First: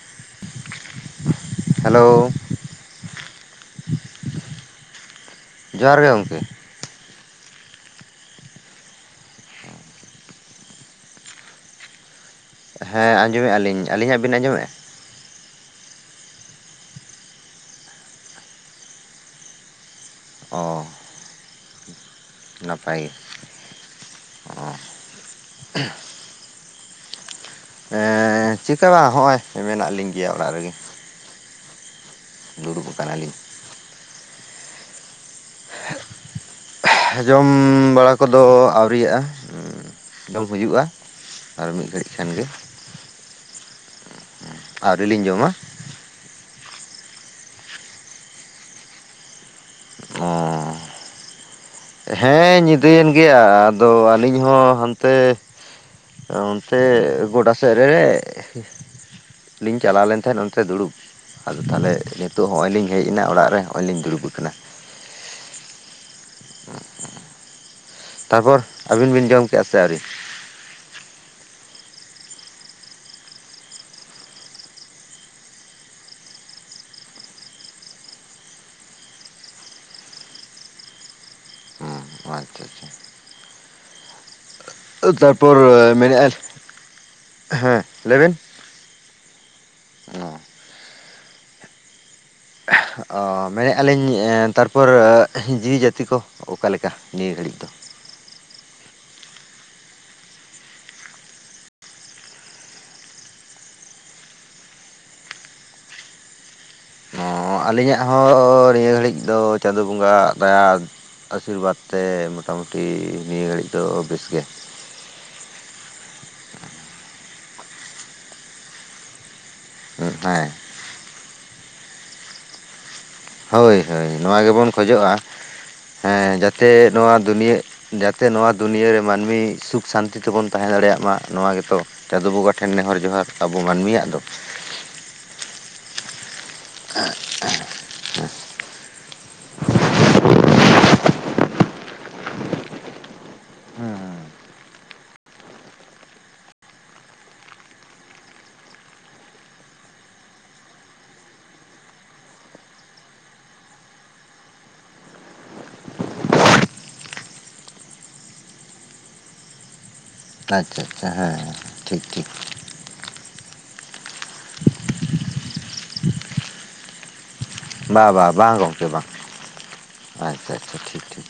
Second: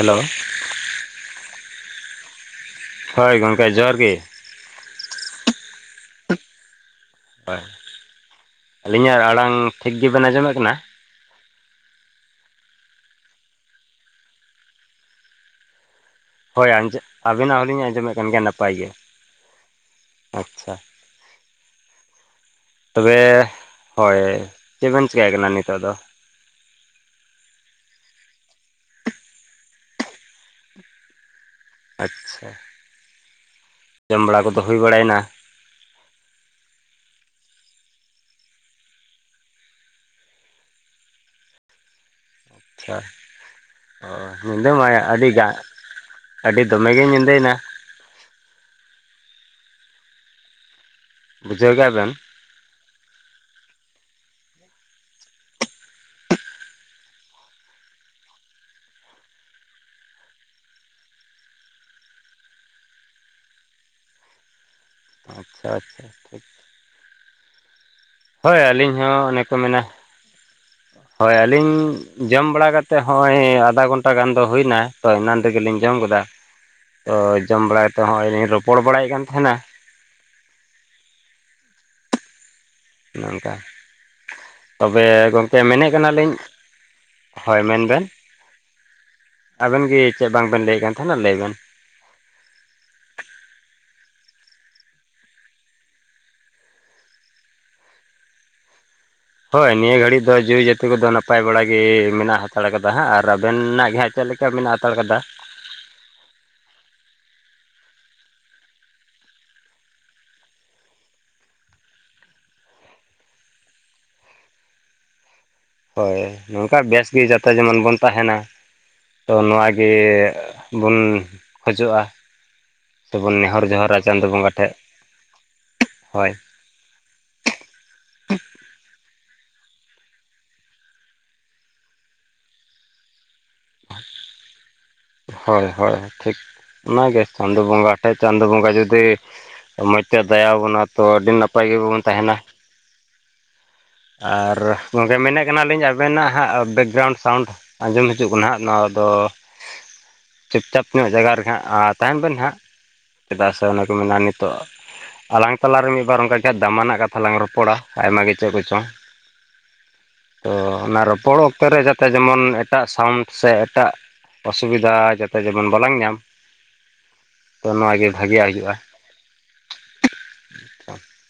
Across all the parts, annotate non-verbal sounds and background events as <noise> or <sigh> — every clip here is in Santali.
ᱦᱮᱞᱳ ᱾ ᱦᱮᱞᱳ ᱾ ᱦᱳᱭ ᱜᱚᱢᱠᱮ ᱡᱚᱦᱟᱨ ᱜᱮ ᱾ ᱡᱚᱦᱟᱨ ᱜᱮ ᱜᱚᱢᱠᱮ ᱾ ᱦᱳᱭ ᱟᱹᱞᱤᱧᱟᱜ ᱟᱲᱟᱝ ᱴᱷᱤᱠ ᱜᱮᱵᱱ ᱟᱸᱡᱚᱢᱮᱫ ᱠᱟᱱᱟ? ᱦᱮᱸ ᱟᱸᱡᱚᱢᱮᱫᱼᱟ ᱞᱤᱧ ᱟᱹᱞᱤᱧᱟᱜ ᱵᱤᱱ ᱟᱸᱡᱚᱢᱮᱫᱼᱟ? ᱦᱳᱭ ᱟᱸᱡᱚ, ᱟᱵᱤᱱᱟᱜ ᱦᱚᱸᱞᱤᱧ ᱟᱸᱡᱚᱢᱮᱫ ᱠᱟᱱ ᱜᱮᱭᱟ ᱱᱟᱯᱟᱭ ᱜᱮ᱾ ᱟᱪᱪᱷᱟ ᱚᱻ ᱛᱚᱵᱮ ᱦᱳᱭ, ᱪᱮᱫᱵᱮᱱ ᱪᱮᱠᱟᱭ ᱠᱟᱱᱟ ᱱᱤᱛᱚᱜ ᱫᱚ? ᱮᱸ ᱪᱤᱠᱟᱹ ᱵᱟᱝ ᱦᱚᱸᱜᱼᱚᱭ ᱢᱮᱱᱟᱜ ᱞᱤᱧ ᱜᱮᱭᱟ ᱚᱲᱟᱜ ᱨᱮᱜᱮ᱾ ᱟᱪᱪᱷᱟ, ᱫᱩᱲᱩᱵ ᱟᱠᱟᱱᱟᱞᱤᱧ ᱡᱚᱢ ᱵᱟᱲᱟ ᱠᱚᱫᱚ ᱦᱩᱭ ᱵᱟᱲᱟᱭᱮᱱᱟ? ᱦᱮᱸ ᱡᱚᱢ ᱵᱟᱲᱟ ᱠᱚᱫᱚ ᱟᱹᱣᱨᱤᱭᱟᱜᱼᱟ, ᱩᱸ ᱡᱚᱢ ᱦᱩᱭᱩᱼᱟ ᱟᱨ ᱢᱤᱫ ᱜᱷᱟᱹᱲᱤᱡ ᱠᱷᱟᱱ ᱜᱮ᱾ ᱟᱪᱪᱷᱟ ᱚ ᱧᱤᱫᱟᱹ ᱢᱟᱭ ᱟᱹᱣᱨᱤ ᱞᱤᱧ ᱟᱹᱰᱤ ᱜᱟ ᱡᱚᱢᱟ ᱟᱹᱰᱤ ᱫᱚᱢᱮᱜᱮ ᱧᱤᱫᱟᱹ ᱭᱮᱱᱟ᱾ ᱚᱻ ᱵᱩᱡᱷᱟᱹᱣ ᱜᱮᱜ-ᱟ ᱵᱮᱱ? ᱦᱮᱸ ᱧᱤᱫᱟᱹᱭᱮᱱ ᱜᱮᱭᱟ ᱟᱫᱚ ᱟᱹᱞᱤᱧ ᱦᱚᱸ ᱦᱟᱱᱛᱮ ᱚᱱᱛᱮ ᱜᱚᱰᱟ ᱥᱮᱫ ᱨᱮ ᱞᱤᱧ ᱪᱟᱞᱟᱣ ᱞᱮᱱ ᱛᱟᱦᱮᱸᱫ ᱚᱱᱛᱮ ᱫᱩᱲᱩᱵᱽ। ᱟᱫᱚ ᱛᱟᱦᱞᱮ, ᱱᱤᱛᱚᱜ ᱦᱚᱸᱜᱼᱚᱭ ᱞᱤᱧ ᱦᱮᱡ ᱮᱱᱟ ᱚᱲᱟᱜ ᱨᱮ᱾ ᱦᱚᱸᱜᱼᱚᱭ ᱞᱤᱧ ᱫᱩᱲᱩᱵ ᱟᱠᱟᱱᱟ। ᱟᱪᱪᱷᱟ ᱟᱪᱪᱷᱟ ᱴᱷᱤᱠ। ᱦᱳᱭ ᱛᱟᱨᱯᱚᱨ ᱟᱹᱞᱤᱧ ᱟᱹᱵᱤᱱ ᱦᱚᱸ ᱵᱤᱱ ᱚᱱᱮ ᱡᱚᱢ ᱠᱚ ᱠᱮᱫᱼᱟ ᱥᱮ ᱢᱮᱱᱟ ᱟᱹᱣᱨᱤ ᱦᱳᱭ ᱟᱹᱞᱤᱧ ᱡᱚᱢ ᱵᱟᱲᱟ ᱠᱟᱛᱮ ᱦᱚᱸᱜᱼᱚᱭ ᱟᱫᱷᱟ ᱜᱷᱚᱱᱴᱟ ᱜᱟᱱ ᱫᱚ ᱦᱩᱭᱱᱟ᱾ ᱛᱚ ᱮᱱᱟᱱ ᱨᱮᱜᱮᱞᱤᱧ ᱡᱚᱢ ᱠᱮᱫᱟ। ᱛᱚ ᱡᱚᱢ ᱵᱟᱲᱟ ᱠᱟᱛᱮ ᱦᱚᱸᱜᱼᱚᱭ ᱞᱤᱧ ᱨᱚᱯᱚᱲ ᱵᱟᱲᱟᱭᱮᱫ ᱠᱟᱱ ᱛᱟᱦᱮᱱᱟ। ᱦᱩᱸ ᱟᱪᱪᱷᱟ ᱟᱪᱪᱷᱟ। ᱚᱱᱮ ᱚᱱᱠᱟ᱾ ᱛᱚᱵᱮ ᱛᱟᱨᱯᱚᱨ ᱜᱚᱝᱠᱮ ᱢᱮᱱᱮᱫ ᱢᱮᱱᱮᱫᱼᱟ ᱠᱟᱱᱟᱞᱤᱧ, ᱦᱳᱭ ᱢᱮᱱ ᱦᱮᱸ ᱵᱮᱱ। ᱞᱟᱹᱭ ᱟᱵᱮᱱ ᱜᱮ ᱪᱮᱫ ᱵᱟᱝ ᱵᱮᱱ ᱞᱟᱹᱭᱮᱫ ᱠᱟᱱ ᱛᱟᱦᱮᱱᱟ, ᱞᱟᱹᱭ ᱵᱮᱱ। ᱚ ᱢᱮᱱᱮᱜᱼᱟ ᱞᱤᱧ, ᱛᱟᱨᱯᱚᱨ ᱡᱤᱣᱤ ᱡᱟᱹᱛᱤ ᱠᱚ ᱚᱠᱟ ᱞᱮᱠᱟ ᱱᱤᱭᱟᱹ ᱜᱷᱟᱹᱲᱤᱡ ᱫᱚ? ᱦᱳᱭ ᱱᱤᱭᱟᱹ ᱜᱷᱟᱹᱲᱤᱡ ᱫᱚ ᱡᱤᱣᱤ ᱡᱟᱹᱛᱤ ᱠᱚᱫᱚ ᱱᱟᱯᱟᱭ ᱵᱟᱲᱟ ᱜᱮ ᱢᱮᱱᱟᱜ ᱦᱟᱛᱟᱲ ᱠᱟᱫᱟ ᱦᱟᱸᱜ ᱟᱨ ᱟᱵᱮᱱᱟᱜ ᱜᱮ ᱦᱟᱸᱜ ᱪᱮᱫ ᱞᱮᱠᱟ ᱢᱮᱱᱟᱜ ᱦᱟᱛᱟᱲ ᱠᱟᱫᱟ? ᱚᱸ ᱟᱹᱞᱤᱧᱟᱜ ᱦᱚᱸ ᱱᱤᱭᱟᱹ ᱜᱷᱟᱹᱲᱤᱡ ᱫᱚ ᱪᱟᱸᱫ ᱵᱚᱸᱜᱟᱣᱟᱜ ᱫᱟᱭᱟ ᱟᱥᱤᱨᱵᱟᱫᱽ ᱛᱮ ᱢᱚᱴᱟᱢᱩᱴᱤ ᱱᱤᱭᱟᱹ ᱜᱷᱟᱹᱲᱤᱡ ᱫᱚ ᱵᱮᱥ ᱜᱮ। ᱦᱳᱭ, ᱱᱚᱝᱠᱟ ᱵᱮᱥᱜᱮ ᱡᱟᱛᱮ ᱡᱮᱢᱚᱱ ᱵᱚᱱ ᱛᱟᱦᱮᱱᱟ, ᱛᱚ ᱱᱚᱣᱟ ᱜᱮ ᱦᱮᱸ ᱵᱚᱱ ᱠᱷᱚᱡᱚᱜᱼᱟ। ᱥᱮᱵᱚᱱ ᱱᱮᱦᱚᱨ ᱦᱳᱭ ᱡᱚᱦᱟᱨᱟ ᱦᱳᱭ ᱪᱟᱸᱫᱳ ᱱᱚᱣᱟ ᱵᱚᱸᱜᱟ ᱜᱮᱵᱚᱱ ᱴᱷᱮᱡ ᱠᱷᱚᱡᱚᱜᱼᱟ, ᱦᱳᱭ ᱦᱮᱸ ᱡᱟᱛᱮ ᱱᱚᱣᱟ ᱫᱩᱱᱤᱭᱟᱹ ᱡᱟᱛᱮ ᱱᱚᱣᱟ ᱫᱩᱱᱭᱟᱹ ᱨᱮ ᱢᱟᱹᱱᱢᱤ ᱥᱩᱠᱷ ᱥᱟᱱᱛᱤ ᱛᱮᱵᱚᱱ ᱛᱟᱦᱮᱸ ᱫᱟᱲᱮᱭᱟᱜ ᱢᱟ ᱱᱚᱣᱟ ᱜᱮᱛᱚ᱾ ᱪᱟᱸᱫᱚ ᱵᱚᱸᱜᱟ ᱴᱷᱮᱱ ᱱᱮᱦᱚᱨ ᱡᱚᱸᱦᱟᱨ ᱟᱵᱚ ᱢᱟᱹᱱᱢᱤᱭᱟᱜ ᱫᱚ। ᱦᱳᱭ ᱦᱳᱭ ᱴᱷᱤᱠ, ᱚᱱᱟᱜᱮ ᱪᱟᱸᱫᱚ ᱵᱚᱸᱜᱟ ᱴᱷᱮᱡ, ᱪᱟᱸᱫᱚ ᱵᱚᱸᱜᱟ ᱡᱩᱫᱤ ᱢᱚᱡᱽ ᱛᱮ ᱫᱟᱭᱟ ᱟᱵᱚᱱᱟ ᱛᱚ ᱟᱹᱰᱤ ᱱᱟᱯᱟᱭ ᱜᱮᱵᱚᱱ ᱛᱟᱦᱮᱱᱟ। ᱟᱨ ᱜᱚᱝᱠᱮ ᱢᱮᱱᱮᱫ ᱠᱟᱱᱟᱞᱤᱧ, ᱟᱵᱮᱱᱟᱜ ᱦᱟᱸᱜ ᱵᱮᱠᱜᱨᱟᱣᱩᱱᱰ ᱥᱟᱣᱩᱱᱰ ᱟᱸᱡᱚᱢ ᱦᱤᱡᱩᱜ ᱠᱟᱱᱟ ᱦᱟᱸᱜ, ᱱᱚᱣᱟ ᱫᱚ ᱪᱩᱯᱪᱟᱯ ᱧᱚᱜ ᱡᱟᱭᱜᱨᱨ ᱦᱟᱸᱜ ᱟ ᱛᱟᱦᱮᱱ ᱵᱮᱱ ᱦᱟᱸᱜ। ᱥᱮᱫᱟᱭ ᱥᱮ ᱚᱱᱮᱠᱚ ᱢᱮᱱᱟ ᱱᱤᱛᱚᱜ ᱟᱞᱟᱝ ᱛᱟᱞᱟᱨᱮ ᱢᱤᱫ ᱵᱟᱨ ᱚᱱᱠᱟ ᱜᱮ ᱫᱟᱢᱟᱱᱟᱜ ᱠᱟᱛᱷᱟ ᱞᱟᱝ ᱨᱚᱯᱚᱲᱟ᱾ ᱟᱭᱢᱟ ᱜᱮ ᱪᱮᱫ ᱠᱚ ᱪᱚᱝ, ᱛᱚ ᱟᱪᱪᱷᱟ ᱚᱱᱟ ᱟᱪᱪᱷᱟ ᱨᱚᱯᱚᱲ ᱦᱮᱸ ᱚᱠᱛᱚ ᱨᱮ ᱴᱷᱤᱠ ᱡᱟᱛᱮ ᱴᱷᱤᱠ ᱡᱮᱢᱚᱱ ᱮ ᱴᱟᱜ ᱥᱟᱣᱩᱱᱰ ᱥᱮ ᱮᱴᱟᱜ ᱚᱥᱩᱵᱤᱫᱷᱟ ᱡᱟᱛᱮ ᱡᱮᱢᱚᱱ ᱵᱟᱞᱟᱝ ᱧᱟᱢ। ᱛᱚ ᱱᱚᱣᱟ ᱵᱟ ᱜᱮ ᱵᱟ ᱵᱷᱟᱜᱮᱭᱟᱜ ᱵᱟᱝ ᱦᱩᱭᱩᱜᱼᱟ ᱜᱚᱝᱠᱮ ᱵᱟᱝ᱾ ᱟᱪᱪᱷᱟ ᱟᱪᱪᱷᱟ ᱴᱷᱤᱠ ᱴᱷᱤᱠ।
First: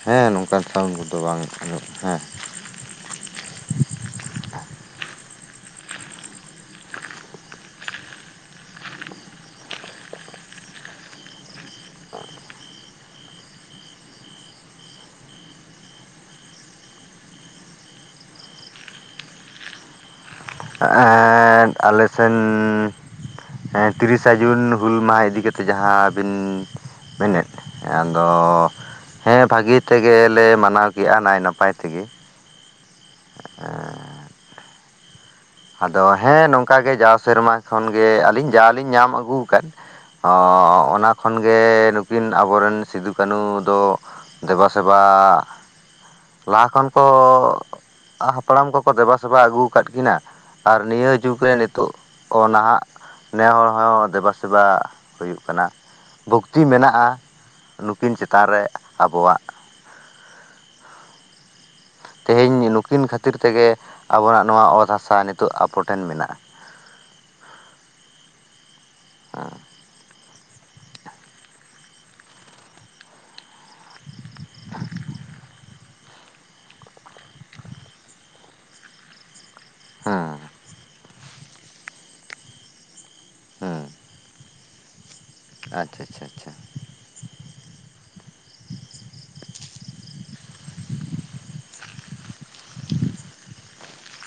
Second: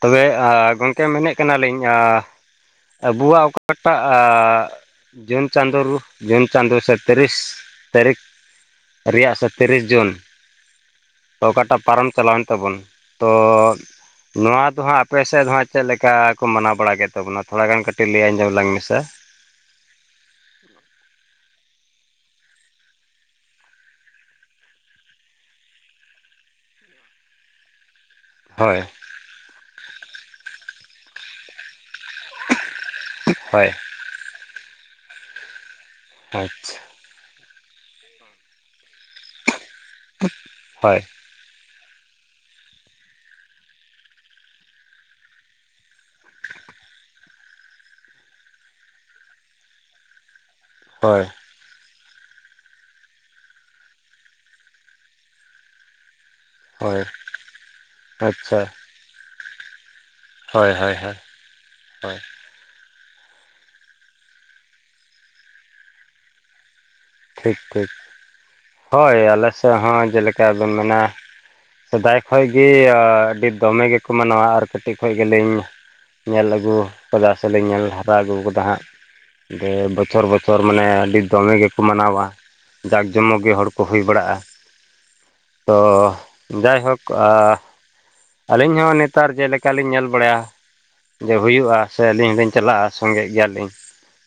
ᱛᱚᱵᱮ ᱦᱮᱸ ᱟ ᱱᱚᱝᱠᱟᱱ ᱥᱟᱣᱩᱱᱰ ᱜᱚᱝᱠᱮ ᱠᱚᱫᱚ ᱢᱮᱱᱮᱫ ᱵᱟᱝ ᱠᱟᱱᱟᱞᱤᱧ ᱟᱸᱡᱚᱢ ᱟ ᱦᱮᱸ ᱟᱵᱚᱣᱟᱜ ᱚᱠᱟ ᱚᱠᱴᱟᱜ ᱟ ᱡᱩᱱ ᱪᱟᱸᱫᱳ ᱨᱩ ᱡᱩᱱ ᱪᱟᱸᱫᱳ ᱥᱮ ᱛᱤᱨᱤᱥ ᱛᱟᱹᱨᱤᱠᱷ ᱨᱮᱭᱟᱜ ᱥᱮ ᱛᱤᱨᱤᱥ ᱡᱩᱱ ᱛᱚ ᱚᱠᱟᱴᱟᱜ ᱯᱟᱨᱚᱢ ᱪᱟᱞᱟᱣᱮᱱ ᱛᱟᱵᱚᱱ, ᱛᱚ ᱱᱚᱣᱟ ᱫᱚ ᱦᱟᱸᱜ ᱟᱯᱮᱥᱮᱫ ᱫᱚ ᱦᱟᱸᱜ ᱪᱮᱫ ᱞᱮᱠᱟ ᱠᱚ ᱢᱟᱱᱟᱣ ᱵᱟᱲᱟ ᱜᱮ ᱛᱟᱵᱚᱱᱟ ᱛᱷᱚᱲᱟ ᱜᱟᱱ ᱠᱟᱹᱴᱤᱡ ᱞᱟᱹᱭ ᱟᱸᱡᱚᱢ ᱞᱟᱝ ᱢᱮᱥᱮ? ᱮᱫ ᱟᱞᱮ ᱥᱮᱱ ᱮᱸ ᱛᱤᱨᱤᱥᱟ ᱡᱩᱱ ᱦᱩᱞ ᱢᱟᱦᱟ ᱤᱫᱤ ᱠᱟᱛᱮ ᱡᱟᱦᱟᱸ ᱵᱤᱱ ᱢᱮᱱᱮᱫ ᱟᱫᱚ ᱦᱳᱭ ᱦᱮᱸ ᱵᱷᱟᱹᱜᱮ ᱛᱮᱜᱮ ᱞᱮ ᱢᱟᱱᱟᱣ ᱠᱮᱜᱼᱟ ᱱᱟᱭᱼᱱᱟᱯᱟᱭ ᱛᱮᱜᱮ᱾ ᱦᱳᱭ। ᱟᱫᱚ ᱦᱮᱸ ᱱᱚᱝᱠᱟ ᱟᱪᱪᱷᱟ ᱜᱮ ᱡᱟᱣ ᱥᱮᱨᱢᱟ ᱠᱷᱚᱱ ᱜᱮ, ᱟᱹᱞᱤᱧ ᱡᱟ ᱞᱤᱧ ᱧᱟᱢ ᱟᱹᱜᱩ ᱟᱠᱟᱫ। ᱚ ᱦᱳᱭ ᱚᱱᱟ ᱠᱷᱚᱱ ᱜᱮ ᱱᱩᱠᱤᱱ ᱟᱵᱚᱨᱮᱱ ᱥᱤᱫᱩ ᱠᱟᱹᱱᱩ ᱫᱚ ᱫᱮᱵᱟ ᱥᱮᱵᱟ ᱞᱟᱦᱟ ᱠᱷᱚᱱ ᱠᱚ ᱦᱟᱯᱲᱟᱢ ᱠᱚᱠᱚ ᱫᱮᱵᱟ ᱥᱮᱵᱟ ᱟᱹᱜᱩ ᱟᱠᱟᱫ ᱠᱤᱱᱟ᱾ ᱟᱨ ᱱᱤᱭᱟᱹ ᱦᱳᱭ ᱡᱩᱜᱽ ᱨᱮ ᱱᱤᱛᱚᱜ ᱚ ᱱᱟᱦᱟᱜ ᱱᱮ ᱦᱚᱲ ᱦᱚᱸ ᱫᱮᱵᱟ ᱥᱮᱵᱟ ᱦᱩᱭᱩᱜ ᱠᱟᱱᱟ᱾ ᱵᱷᱚᱠᱛᱤ ᱦᱳᱭ ᱢᱮᱱᱟᱜᱼᱟ, ᱱᱩᱠᱤᱱ ᱪᱮᱛᱟᱱ ᱨᱮ ᱟᱵᱚᱣᱟᱜ᱾ ᱦᱚᱭ ᱦᱳᱭ ᱦᱳᱭ᱾ ᱦᱳᱭ᱾ ᱛᱮᱦᱮᱧ ᱱᱩᱠᱤᱱ ᱠᱷᱟᱹᱛᱤᱨ ᱛᱮᱜᱮ, ᱟᱵᱚᱱᱟᱜ ᱱᱚᱣᱟ ᱚᱛ ᱦᱟᱥᱟ ᱱᱤᱛᱚᱜ ᱟᱯᱚᱴᱷᱮᱱ ᱢᱮᱱᱟᱜ-ᱟ। ᱴᱷᱤᱠ ᱴᱷᱤᱠ᱾ ᱦᱚᱭ ᱟᱞᱮ ᱥᱮᱫ ᱦᱚᱸ ᱡᱮᱞᱮᱠᱟ ᱟᱫᱚᱢ ᱢᱮᱱᱟ ᱥᱮᱫᱟᱭ ᱠᱷᱚᱡ ᱜᱮ ᱟᱹᱰᱤ ᱫᱚᱢᱮ ᱜᱮᱠᱚ ᱢᱟᱱᱟᱣᱟ, ᱟᱨ ᱠᱟᱹᱴᱤᱡ ᱠᱷᱚᱡ ᱜᱮᱞᱤᱧ ᱧᱮᱞ ᱟᱹᱜᱩ ᱟᱠᱟᱫᱟ ᱥᱮᱞᱤᱧ ᱧᱮᱞ ᱦᱟᱨᱟ ᱟᱹᱜᱩ ᱟᱠᱟᱫᱟ ᱦᱟᱸᱜ᱾ ᱡᱮ ᱵᱚᱪᱷᱚᱨ ᱦᱩᱸ ᱵᱚᱪᱷᱚᱨ ᱢᱟᱱᱮ ᱟᱹᱰᱤ ᱫᱚᱢᱮ ᱜᱮᱠᱚ ᱢᱟᱱᱟᱣᱟ᱾ ᱡᱟᱠ ᱡᱚᱢᱚᱠ ᱜᱮ ᱦᱚᱲ ᱠᱚ ᱦᱩᱸ ᱦᱩᱭ ᱵᱟᱲᱟᱜᱼᱟ᱾ ᱛᱚ ᱟᱪᱪᱷᱟ ᱟᱪᱪᱷᱟ ᱟᱪᱪᱷᱟ ᱡᱟᱭᱦᱳᱠ᱾ ᱠᱚ-ᱟ᱾ ᱟᱞᱤᱧ ᱦᱚᱸ ᱱᱮᱛᱟᱨ ᱡᱮᱞᱮᱠᱟ ᱞᱤᱧ ᱧᱮᱞ ᱵᱟᱲᱟᱭᱟ ᱡᱮ ᱦᱩᱭᱩᱜ-ᱟ ᱥᱮ ᱟᱹᱞᱤᱧ ᱦᱚᱞᱤᱧ ᱪᱟᱞᱟᱜ-ᱟ ᱥᱚᱝᱜᱮ ᱜᱮᱭᱟ ᱞᱤᱧ᱾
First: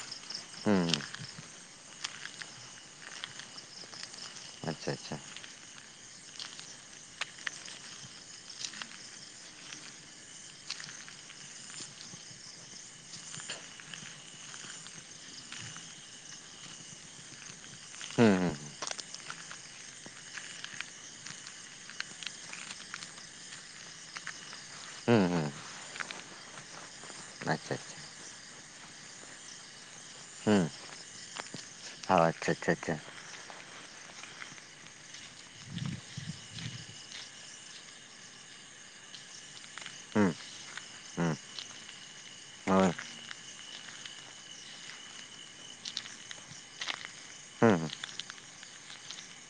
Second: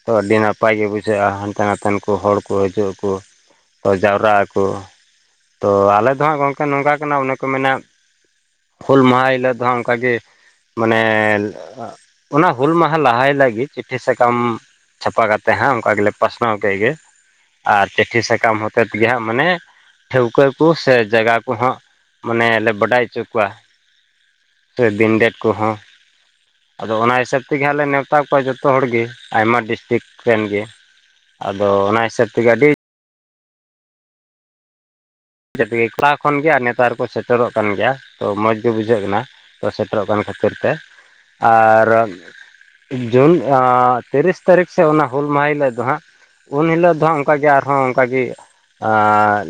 ᱛᱚ ᱟᱹᱰᱤ ᱱᱟᱯᱟᱭ ᱜᱮ ᱦᱩᱸ ᱵᱩᱡᱷᱟᱹᱜᱼᱟ ᱦᱟᱱᱛᱮ ᱱᱟᱛᱮᱱ ᱠᱚ ᱦᱚᱲ ᱠᱚ ᱦᱤᱡᱩᱜᱼᱟ ᱠᱚ, ᱛᱚ ᱡᱟᱣᱨᱟ ᱟ ᱠᱚ᱾ ᱟᱪᱪᱷᱟ ᱟᱪᱪᱷᱟ ᱛᱚ ᱟᱞᱮ ᱫᱚ ᱦᱟᱸᱜ ᱜᱚᱢᱠᱮ ᱱᱚᱝᱠᱟ ᱠᱟᱱᱟ ᱚᱱᱮ ᱠᱚ ᱢᱮᱱᱟ ᱦᱩᱞ ᱢᱟᱦᱟ ᱦᱤᱞᱳᱜ ᱫᱚ ᱦᱟᱸᱜ ᱚᱱᱠᱟᱟᱜ ᱜᱮ ᱢᱟᱱᱮ ᱚᱱᱟ ᱦᱩᱞ ᱢᱟᱦᱟ ᱞᱟᱦᱟᱭ ᱞᱟᱹᱜᱤᱫ ᱪᱤᱴᱷᱤ ᱥᱟᱠᱟᱢ ᱪᱷᱟᱯᱟ ᱠᱟᱛᱮ ᱦᱟᱸ ᱚᱝᱠᱟ ᱜᱮᱞᱮ ᱯᱟᱥᱱᱟᱣ ᱠᱮᱫ ᱜᱮ᱾ ᱟᱨ ᱪᱤᱴᱷᱤ ᱦᱩᱸ ᱥᱟᱠᱟᱢ ᱦᱚᱛᱮᱛᱮ ᱜᱮ ᱦᱟᱸᱜ ᱢᱟᱱᱮ ᱴᱷᱟᱹᱣᱠᱟᱹ ᱠᱚ ᱥᱮ ᱡᱟᱜᱟ ᱠᱚ ᱦᱚᱸᱜ ᱢᱟᱱᱮ ᱞᱮ ᱵᱟᱲᱟᱭ ᱚᱪᱚ ᱠᱚᱣᱟ᱾ ᱥᱮ ᱫᱤᱱ ᱦᱩᱸ ᱰᱮᱴ ᱦᱩᱸ ᱠᱚ ᱦᱚᱸ ᱟᱫᱚ ᱚᱱᱟ ᱦᱩᱸ ᱥᱟᱹᱯᱛᱮ ᱜᱮ ᱟᱪᱪᱷᱟ ᱦᱟᱸᱜ ᱞᱮ ᱟᱪᱪᱷᱟ ᱱᱮᱣᱛᱟ ᱠᱚᱣᱟ ᱡᱚᱛᱚ ᱦᱚᱲ ᱜᱮ᱾ ᱟᱭᱢᱟ ᱰᱤᱥᱴᱨᱤᱠ ᱨᱮᱱ ᱜᱮ ᱟᱫᱚ ᱚᱱᱟ ᱦᱤᱥᱟᱹᱵᱽ ᱛᱮᱜᱮ ᱟᱪᱶᱷᱟ ᱟᱹᱰᱤ ᱪᱷᱟ ᱪᱷᱟ᱾ <unintelligible> ᱞᱟᱦᱟ ᱠᱷᱚᱱ ᱜᱮ ᱟᱨ ᱱᱮᱛᱟᱨ ᱠᱚ ᱥᱮᱴᱮᱨᱚᱜ ᱠᱟᱱ ᱜᱮᱭᱟ᱾ ᱛᱚ ᱢᱚᱡᱽ ᱜᱮ ᱵᱩᱡᱷᱟᱹ ᱠᱟᱱᱟ᱾ ᱛᱚ ᱥᱮᱴᱮᱨᱚᱜ ᱠᱟᱱ ᱦᱩᱸ ᱠᱷᱟᱹᱛᱤᱨ ᱛᱮ ᱦᱩᱸ ᱟᱨ ᱦᱳᱭ ᱡᱩᱱ ᱛᱤᱨᱤᱥ ᱛᱟᱹᱨᱤᱠᱷ ᱥᱮᱫ ᱚᱱᱟ ᱦᱩᱞ ᱢᱟᱦᱟ ᱦᱤᱞᱳᱜ ᱫᱚ ᱦᱟᱸᱜ ᱩᱱ ᱦᱤᱞᱟᱹᱜ ᱫᱚ ᱚᱱᱠᱟᱜᱮ ᱦᱩᱸ ᱟᱨᱦᱚᱸ ᱚᱱᱠᱟᱜᱮ ᱟ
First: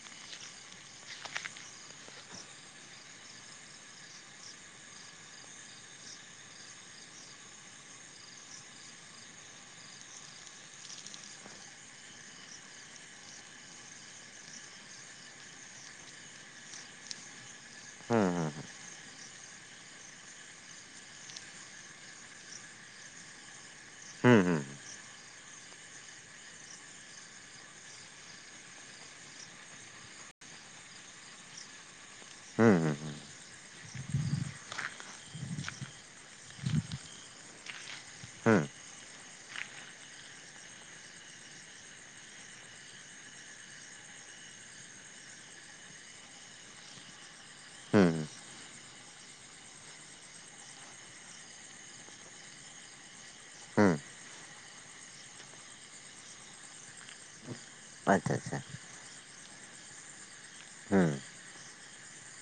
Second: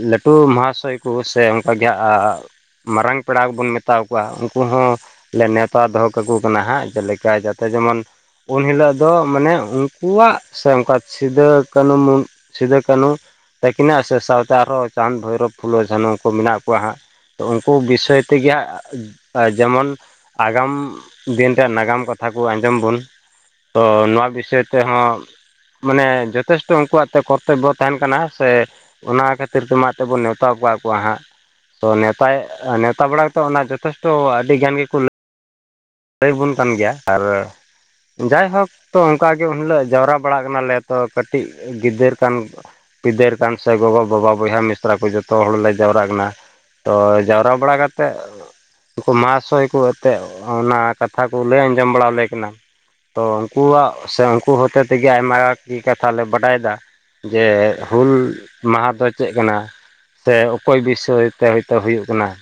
ᱞᱟᱹᱴᱩ ᱢᱟᱦᱟ ᱥᱟᱹᱭ ᱠᱚ ᱥᱮ ᱚᱱᱠᱟ ᱜᱮ ᱟ ᱢᱟᱨᱟᱝ ᱯᱮᱲᱟ ᱠᱚ ᱵᱚᱱ ᱢᱮᱛᱟᱟᱣ ᱠᱚᱣᱟ ᱩᱱᱠᱩ ᱦᱚᱸ ᱞᱮ ᱱᱮᱣᱛᱟ ᱫᱚᱦᱚ ᱠᱟᱠᱚ ᱠᱟᱱᱟ ᱦᱟᱸᱜ ᱡᱮᱞᱮᱠᱟ ᱡᱟᱛᱮ ᱡᱮᱢᱚᱱ ᱩᱱ ᱦᱤᱞᱳᱜ ᱫᱚ ᱢᱟᱱᱮ ᱩᱱᱠᱩᱣᱟᱜ ᱥᱮ ᱚᱱᱠᱟ ᱥᱤᱫᱩ ᱠᱟᱱᱦᱩ ᱢᱩᱱ ᱥᱤᱫᱩᱼᱠᱟᱱᱩ ᱛᱟᱹᱠᱤᱱᱟᱜ ᱥᱮ ᱥᱟᱶᱛᱮ ᱟᱨᱦᱚᱸ ᱪᱟᱸᱫ ᱵᱷᱳᱭᱨᱚᱵ ᱯᱷᱩᱞᱳ ᱡᱷᱟᱱᱚ ᱠᱚ ᱢᱮᱱᱟᱜ ᱠᱚᱣᱟ ᱦᱟᱸᱜ᱾ ᱛᱚ ᱩᱱᱠᱩ ᱵᱤᱥᱚᱭ ᱦᱩᱸ ᱦᱩᱸ ᱛᱮᱜᱮ ᱦᱟᱸᱜ ᱡᱮᱢᱚᱱ ᱟᱜᱟᱢ ᱫᱤᱱ ᱨᱮ ᱱᱟᱜᱟᱢ ᱠᱟᱛᱷᱟ ᱠᱚ ᱟᱸᱡᱚᱢ ᱵᱚᱱ᱾ ᱛᱚ ᱱᱚᱣᱟ ᱦᱩᱸ ᱵᱤᱥᱚᱭ ᱛᱮᱦᱚᱸ ᱢᱟᱱᱮ ᱡᱚᱛᱷᱮᱥᱴᱚ ᱩᱱᱠᱩᱣᱟᱜ ᱛᱮ ᱠᱚᱨᱛᱚᱵᱽᱵᱚ ᱦᱚ ᱛᱟᱦᱮᱱ ᱠᱟᱱᱟ ᱥᱮ ᱚᱱᱟ ᱠᱷᱟᱹᱛᱤᱨ ᱛᱮ ᱢᱟ ᱮᱛᱮ ᱵᱚᱱ ᱱᱮᱣ ᱛᱟᱣ ᱠᱚᱣᱟ ᱦᱟᱸᱜ᱾ ᱛᱚ ᱱᱶᱛᱟᱭᱮᱫ ᱦᱩᱸ ᱦᱩᱸ ᱦᱩᱸ ᱱᱮᱣᱛᱟ ᱵᱟᱲᱟ ᱠᱟᱛᱮ ᱚᱱᱟ ᱡᱚᱛᱷᱮᱥᱴᱚ ᱟᱹᱰᱤ ᱜᱟᱱ ᱜᱮᱠᱚ ᱞᱟᱹ ᱞᱟᱹᱭᱵᱚᱱ ᱠᱟᱱ ᱜᱮᱭᱟ ᱟᱨ ᱦᱩᱸ ᱡᱟᱭᱦᱳᱠ ᱛᱚ ᱚᱝᱠᱟᱜᱮ ᱩᱱᱦᱤᱞᱳᱜ ᱡᱟᱣᱨᱟ ᱵᱟᱲᱟᱜ ᱠᱟᱱᱟᱞᱮ ᱛᱚ ᱠᱟᱹᱴᱤᱡ ᱜᱤᱫᱟᱹᱨ ᱠᱟᱱ ᱯᱤᱫᱟᱹᱨ ᱠᱟᱱ ᱥᱮ ᱜᱚᱜᱚ, ᱵᱟᱵᱟ, ᱵᱚᱭᱦᱟ, ᱢᱤᱥᱛᱨᱟ ᱠᱚ ᱡᱚᱛᱚ ᱦᱚᱲᱞᱮ ᱡᱟᱣᱨᱨᱟ ᱠᱟᱱᱟ᱾ ᱛᱚ ᱡᱟᱣᱨᱟ ᱡᱟᱣᱨᱟ ᱵᱟᱲᱟ ᱠᱟᱛᱮᱜ, ᱦᱩᱸ ᱩᱝᱠᱩ ᱢᱟᱦᱟᱥᱚᱭ ᱠᱚ ᱟᱛᱮᱜ ᱚᱱᱟ ᱠᱟᱛᱷᱟ ᱠᱚ ᱞᱟᱹᱭ ᱟᱸᱡᱚᱢ ᱵᱟᱲᱟ ᱟᱞᱮ ᱠᱟᱱᱟ᱾ ᱛᱚ ᱦᱩᱸ ᱩᱝᱠᱩᱣᱟᱜ ᱦᱩᱸ ᱥᱮ ᱩᱝᱠᱩ ᱦᱚᱛᱮ ᱛᱮᱜᱮ ᱟᱭᱢᱟᱤ ᱠᱟᱛᱷᱟ ᱞᱮ ᱵᱟᱰᱟᱭᱫᱟ ᱡᱮ ᱦᱩᱞ ᱟᱪᱪᱷᱟ ᱟᱪᱪᱷᱟ ᱢᱟᱦᱟ ᱫᱚ ᱪᱮᱫ ᱠᱟᱱᱟ ᱥᱮ ᱚᱠᱚᱭ ᱦᱩᱸ ᱵᱤᱥᱟᱹᱭ ᱛᱮ ᱦᱚᱭᱛᱳ ᱦᱩᱭᱩᱜ ᱠᱟᱱᱟ᱾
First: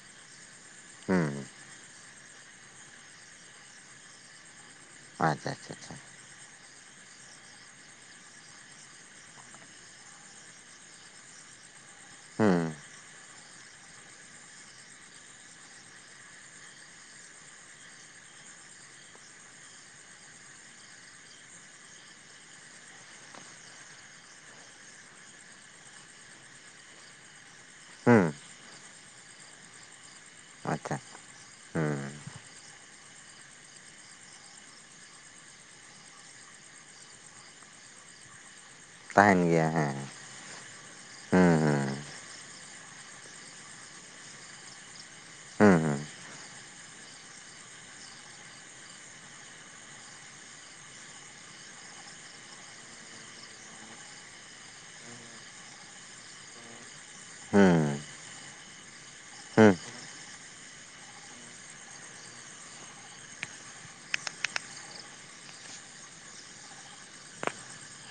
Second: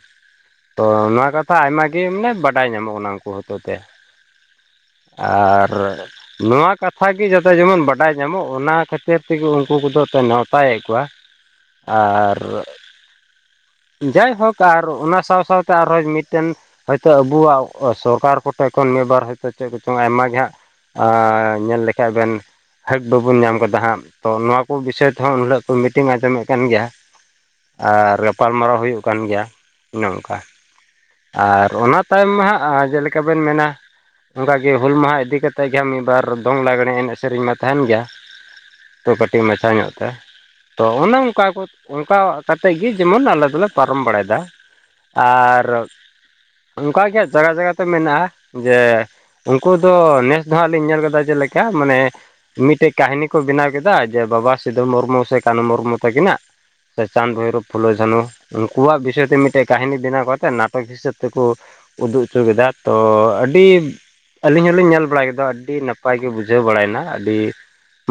ᱛᱚ, ᱦᱩᱸ ᱱᱚᱣᱟ ᱠᱟᱛᱷᱟ ᱟᱭᱢᱟ ᱜᱮ ᱢᱟᱱᱮ ᱵᱟᱰᱟᱭ ᱧᱟᱢᱚᱜ ᱠᱟᱱᱟ᱾ ᱚᱱᱟ ᱩᱱᱠᱩ ᱦᱚᱛᱮᱛᱮ ᱟᱪᱪᱷᱟ ᱟᱨ ᱟᱪᱪᱷᱟ ᱟᱪᱪᱷᱟ ᱱᱚᱣᱟ ᱠᱟᱛᱷ ᱠᱟᱛᱷᱟ ᱜᱮ ᱡᱟᱛᱮ ᱡᱮᱢᱚᱱ ᱵᱟᱰᱟᱭ ᱧᱟᱢᱚᱜ ᱚᱱᱟ ᱠᱷᱟᱹᱛᱤᱨ ᱛᱮᱜᱮ ᱩᱱᱠᱩ ᱠᱚᱫᱚ ᱠᱚ ᱱᱮᱣᱛᱟᱭᱮᱫ ᱠᱚᱣᱟ᱾ ᱟᱨᱻ ᱦᱩᱸ ᱡᱟᱭᱦᱳᱠ ᱟᱨ ᱚᱱᱟ ᱥᱟᱶ ᱥᱟᱶᱛᱮ ᱟᱨᱦᱚᱸ ᱢᱤᱫᱴᱮᱱ ᱦᱚᱭᱛᱳ ᱟᱵᱩᱣᱟᱜ ᱥᱚᱨᱠᱟᱨ ᱠᱚᱴᱷᱮᱡ ᱠᱷᱚᱱ ᱱᱤᱭᱟᱹᱵᱟᱨ ᱦᱚᱭᱛᱳ ᱪᱮᱫ ᱠᱚᱪᱚᱝ ᱟᱭᱢᱟ ᱜᱮ ᱦᱟᱸᱜ ᱟᱸᱻ ᱧᱮᱞ ᱞᱮᱠᱷᱟᱡ ᱵᱮᱱ <unintelligible> ᱵᱟᱵᱚᱱ ᱧᱟᱢ ᱠᱟᱫᱟ ᱦᱟᱸᱜ᱾ ᱛᱚ ᱱᱚᱣᱟ ᱠᱚ ᱵᱤᱥᱚᱭ ᱛᱮᱦᱚᱸ ᱩᱱᱦᱤᱞᱳᱜ ᱠᱚ ᱢᱤᱴᱤᱝ ᱟᱸᱡᱚᱢᱮᱫ ᱠᱟᱱ ᱜᱮᱭᱟ᱾ ᱟᱨ ᱦᱩᱸ ᱜᱟᱯᱟᱞᱢᱟᱨᱟᱣ ᱦᱩᱭᱩᱜ ᱠᱟᱱ ᱜᱮᱭᱟ ᱚᱱᱮ ᱚᱝᱠᱟ᱾ ᱟᱪᱪᱷᱟ᱾ ᱟᱨ ᱚᱱᱟ ᱦᱩᱸ ᱛᱟᱭᱚᱢ ᱢᱟ ᱦᱟᱸᱜ ᱡᱮᱞᱮᱠᱟ ᱵᱮᱱ ᱢᱮᱱᱟ ᱚᱝᱠᱟ ᱜᱮ ᱦᱩᱞ ᱢᱟᱦᱟ ᱤᱫᱤ ᱠᱟ ᱠᱟᱛᱮᱫ ᱜᱮ ᱦᱟᱸᱜ ᱢᱤᱫ ᱵᱟᱨ ᱫᱚᱝ ᱞᱟᱜᱽᱬᱮ ᱮᱱᱮᱡ ᱥᱮᱨᱮᱧ ᱢᱟ ᱛᱟᱸᱦᱮᱱ ᱜᱮᱭᱟ᱾ <unintelligible> ᱛᱟᱦᱮᱱ ᱠᱟᱹᱴᱤᱡ ᱜᱮᱭᱟ ᱢᱟᱪᱷᱟ ᱧᱚᱜ ᱦᱮᱸ ᱛᱮ᱾ ᱛᱚ, ᱚᱱᱮ ᱚᱝᱠᱟ ᱦᱩᱸ ᱠᱚ, ᱦᱩᱸ ᱚᱝᱠᱟ ᱠᱟᱛᱮ ᱜᱮ ᱡᱮᱢᱚᱱ ᱟᱞᱮ ᱫᱚᱞᱮ ᱯᱟᱨᱚᱢ ᱵᱟᱲᱟᱭᱫᱟ᱾ ᱟᱨ ᱦᱩᱸ ᱚᱝᱠᱟᱜᱮ ᱦᱟᱸᱜ ᱡᱟᱭᱜᱟ ᱡᱟᱭᱜᱟ ᱛᱮ ᱢᱮᱱᱟᱜ-ᱟ ᱡᱮ, ᱩᱝᱠᱩ ᱫᱚ ᱱᱮᱥ ᱫᱚ ᱦᱟᱸᱜ ᱞᱤᱧ ᱧᱮᱞ ᱠᱮᱫᱟ ᱡᱮᱞᱮᱠᱟ ᱢᱟᱱᱮ ᱢᱤᱫᱴᱮᱡ ᱠᱟᱦᱱᱤ ᱠᱚ ᱵᱮᱱᱟᱣ ᱠᱮᱫᱟ ᱡᱮ ᱵᱟᱵᱟ ᱥᱤᱫᱷᱩ ᱢᱩᱨᱢᱩ ᱥᱮ ᱠᱟᱹᱱᱦᱩ ᱢᱩᱨᱢᱩ ᱛᱟᱹᱠᱤᱱᱟᱜ᱾ ᱥᱮ ᱪᱟᱸᱫᱽ, ᱵᱷᱳᱭᱨᱳᱵᱽ, ᱦᱩᱸ ᱦᱩᱸ ᱯᱷᱩᱞᱳ, ᱡᱷᱟᱱᱩ, ᱩᱱᱠᱩᱣᱟᱜ ᱵᱤᱥᱚᱭ ᱛᱮ ᱢᱤᱫᱴᱮᱡ ᱦᱩᱸ ᱠᱟᱹᱦᱱᱤ ᱵᱮᱱᱟᱣ ᱠᱟ ᱠᱟᱛᱮᱫ ᱱᱟᱴᱚᱠ ᱦᱤᱥᱟᱹᱵᱽ ᱛᱮᱠᱚ ᱩᱫᱩᱜ ᱦᱚᱪᱚ ᱠᱮᱫᱟ᱾ ᱛᱚ, ᱟᱹᱰᱤ ᱟᱹᱞᱤᱧ ᱦᱚᱞᱤᱧ ᱧᱮᱞ ᱵᱟᱲᱟᱭ ᱠᱮᱫᱟ ᱟᱹᱰᱤ ᱱᱟᱯᱟᱭ ᱜᱮ ᱵᱩᱡᱷᱟᱹᱣ ᱵᱟᱲᱟᱭᱱᱟ ᱟᱹᱰᱤ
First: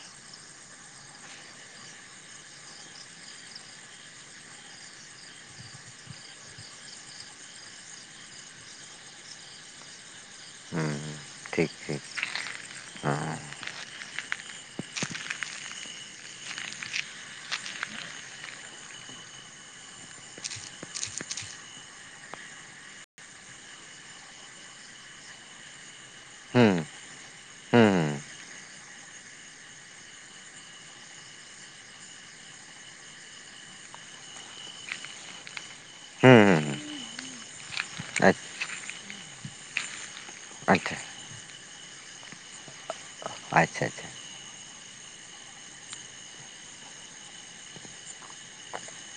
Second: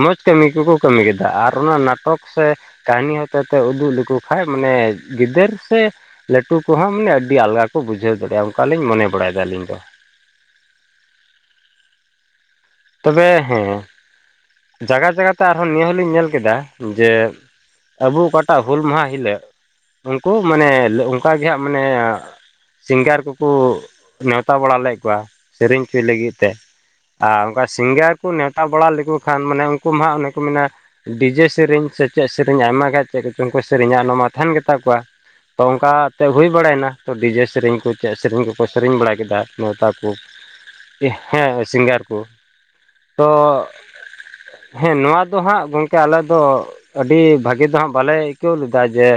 ᱢᱚᱡᱽ ᱠᱟᱹᱢᱤ ᱠᱚᱠᱚ ᱠᱟᱹᱢᱤ ᱠᱮᱫᱟ, ᱟᱨ ᱚᱱᱟ ᱱᱟᱴᱚᱠ ᱥᱮ ᱠᱟᱹᱦᱱᱤ ᱦᱚᱛᱮᱛᱮ ᱩᱫᱩᱜ ᱞᱮᱠᱚ ᱠᱷᱟᱡ, ᱢᱟᱱᱮ ᱜᱤᱫᱟᱹᱨ ᱥᱮ ᱞᱟᱹᱴᱩ ᱠᱚᱦᱚᱸ ᱢᱟᱱᱮ ᱟᱹᱰᱤ ᱟᱞᱜᱟ ᱠᱚ ᱵᱩᱡᱷᱟᱹᱣ ᱫᱟᱲᱮᱭᱟᱜ-ᱟ, ᱚᱱᱠᱟᱞᱤᱧ ᱢᱚᱱᱮ ᱵᱟᱲᱟᱭᱮᱫᱟ ᱟᱹᱞᱤᱧ ᱫᱚ᱾ ᱦᱩᱸ, ᱴᱷᱤᱠ ᱴᱷᱤᱠ᱾ ᱛᱚᱵᱮ ᱦᱮᱸ, ᱡᱟᱭᱜᱟ ᱡᱟᱭᱜᱟᱛᱮ ᱟᱨᱦᱚᱸ ᱱᱤᱭᱟᱹ ᱦᱚᱞᱤᱧ ᱧᱮᱞ ᱠᱮᱫᱟ ᱡᱮ ᱟᱵᱚ ᱚᱠᱟᱴᱟᱜ ᱦᱩᱞ ᱢᱟᱦᱟ ᱦᱤᱞᱳ ᱩᱱᱠᱩ ᱢᱟᱱᱮ ᱚᱱᱠᱟᱜ ᱜᱮ ᱦᱟᱸᱜ ᱢᱟᱱᱮ ᱥᱤᱝᱜᱟᱨ ᱠᱚᱠᱚ ᱱᱮᱣᱛᱟ ᱵᱟᱲᱟ ᱞᱮᱫ ᱠᱚᱣᱟ ᱥᱮᱨᱮᱧ ᱦᱪᱚᱭ ᱞᱟᱹᱜᱤᱫ ᱛᱮ, ᱦᱩᱸ ᱟᱨ ᱚᱱᱠᱟ ᱥᱤᱝᱜᱟᱸᱨ ᱦᱩᱸ ᱠᱚ ᱱᱮᱣᱛᱟ ᱵᱟᱲᱟ ᱞᱮᱠᱚ ᱠᱷᱟᱱ ᱢᱟᱱᱮ ᱩᱱᱠᱩ ᱢᱟ ᱦᱟᱸᱜ ᱚᱱᱮ ᱠᱚ ᱢᱮᱱᱟ ᱰᱤᱡᱮ ᱥᱮᱨᱮᱧ ᱥᱮᱪᱮᱫ ᱥᱮᱨᱮᱧ ᱟᱭᱢᱟᱜᱟᱱ ᱪᱮᱫ ᱠᱚᱪᱚᱝ ᱠᱚ ᱥᱮᱨᱮᱧᱟ ᱚᱱᱟ ᱢᱟ ᱛᱟᱸᱦᱮᱱ ᱜᱮᱛᱟ ᱠᱚᱣᱟ᱾ ᱛᱚ ᱚᱝᱠᱟᱛᱮ ᱦᱩᱸ ᱦᱩᱭ ᱦᱩᱸ ᱵᱟᱲᱟᱭᱱᱟ ᱛᱚ ᱰᱤᱡᱮ ᱥᱮᱨᱮᱧ ᱠᱚ ᱪᱮᱫ ᱟᱪ ᱥᱮᱨᱮᱧ ᱠᱚᱠᱚ ᱥᱮᱨᱮᱧ ᱵᱟᱲᱟ ᱠᱮᱫᱟ, ᱱᱮᱣᱛᱟ ᱠᱚ᱾ ᱟᱪᱪᱷᱟ ᱦᱮᱸ ᱥᱤᱝᱜᱟᱨ ᱠᱚ, ᱛᱚ ᱟᱪᱪᱷᱟ ᱟᱪᱪᱷᱟ ᱦᱮᱸ ᱱᱚᱣᱟ ᱫᱚ ᱦᱟᱸᱜ ᱜᱚᱝᱠᱮ ᱟᱞᱮ ᱫᱚ ᱟᱹᱰᱤ ᱵᱷᱟᱹᱜᱤ ᱫᱚ ᱦᱟᱸᱜ ᱵᱟᱞᱮ ᱟᱹᱭᱠᱟᱹᱣ ᱞᱮᱫᱟ ᱡᱮ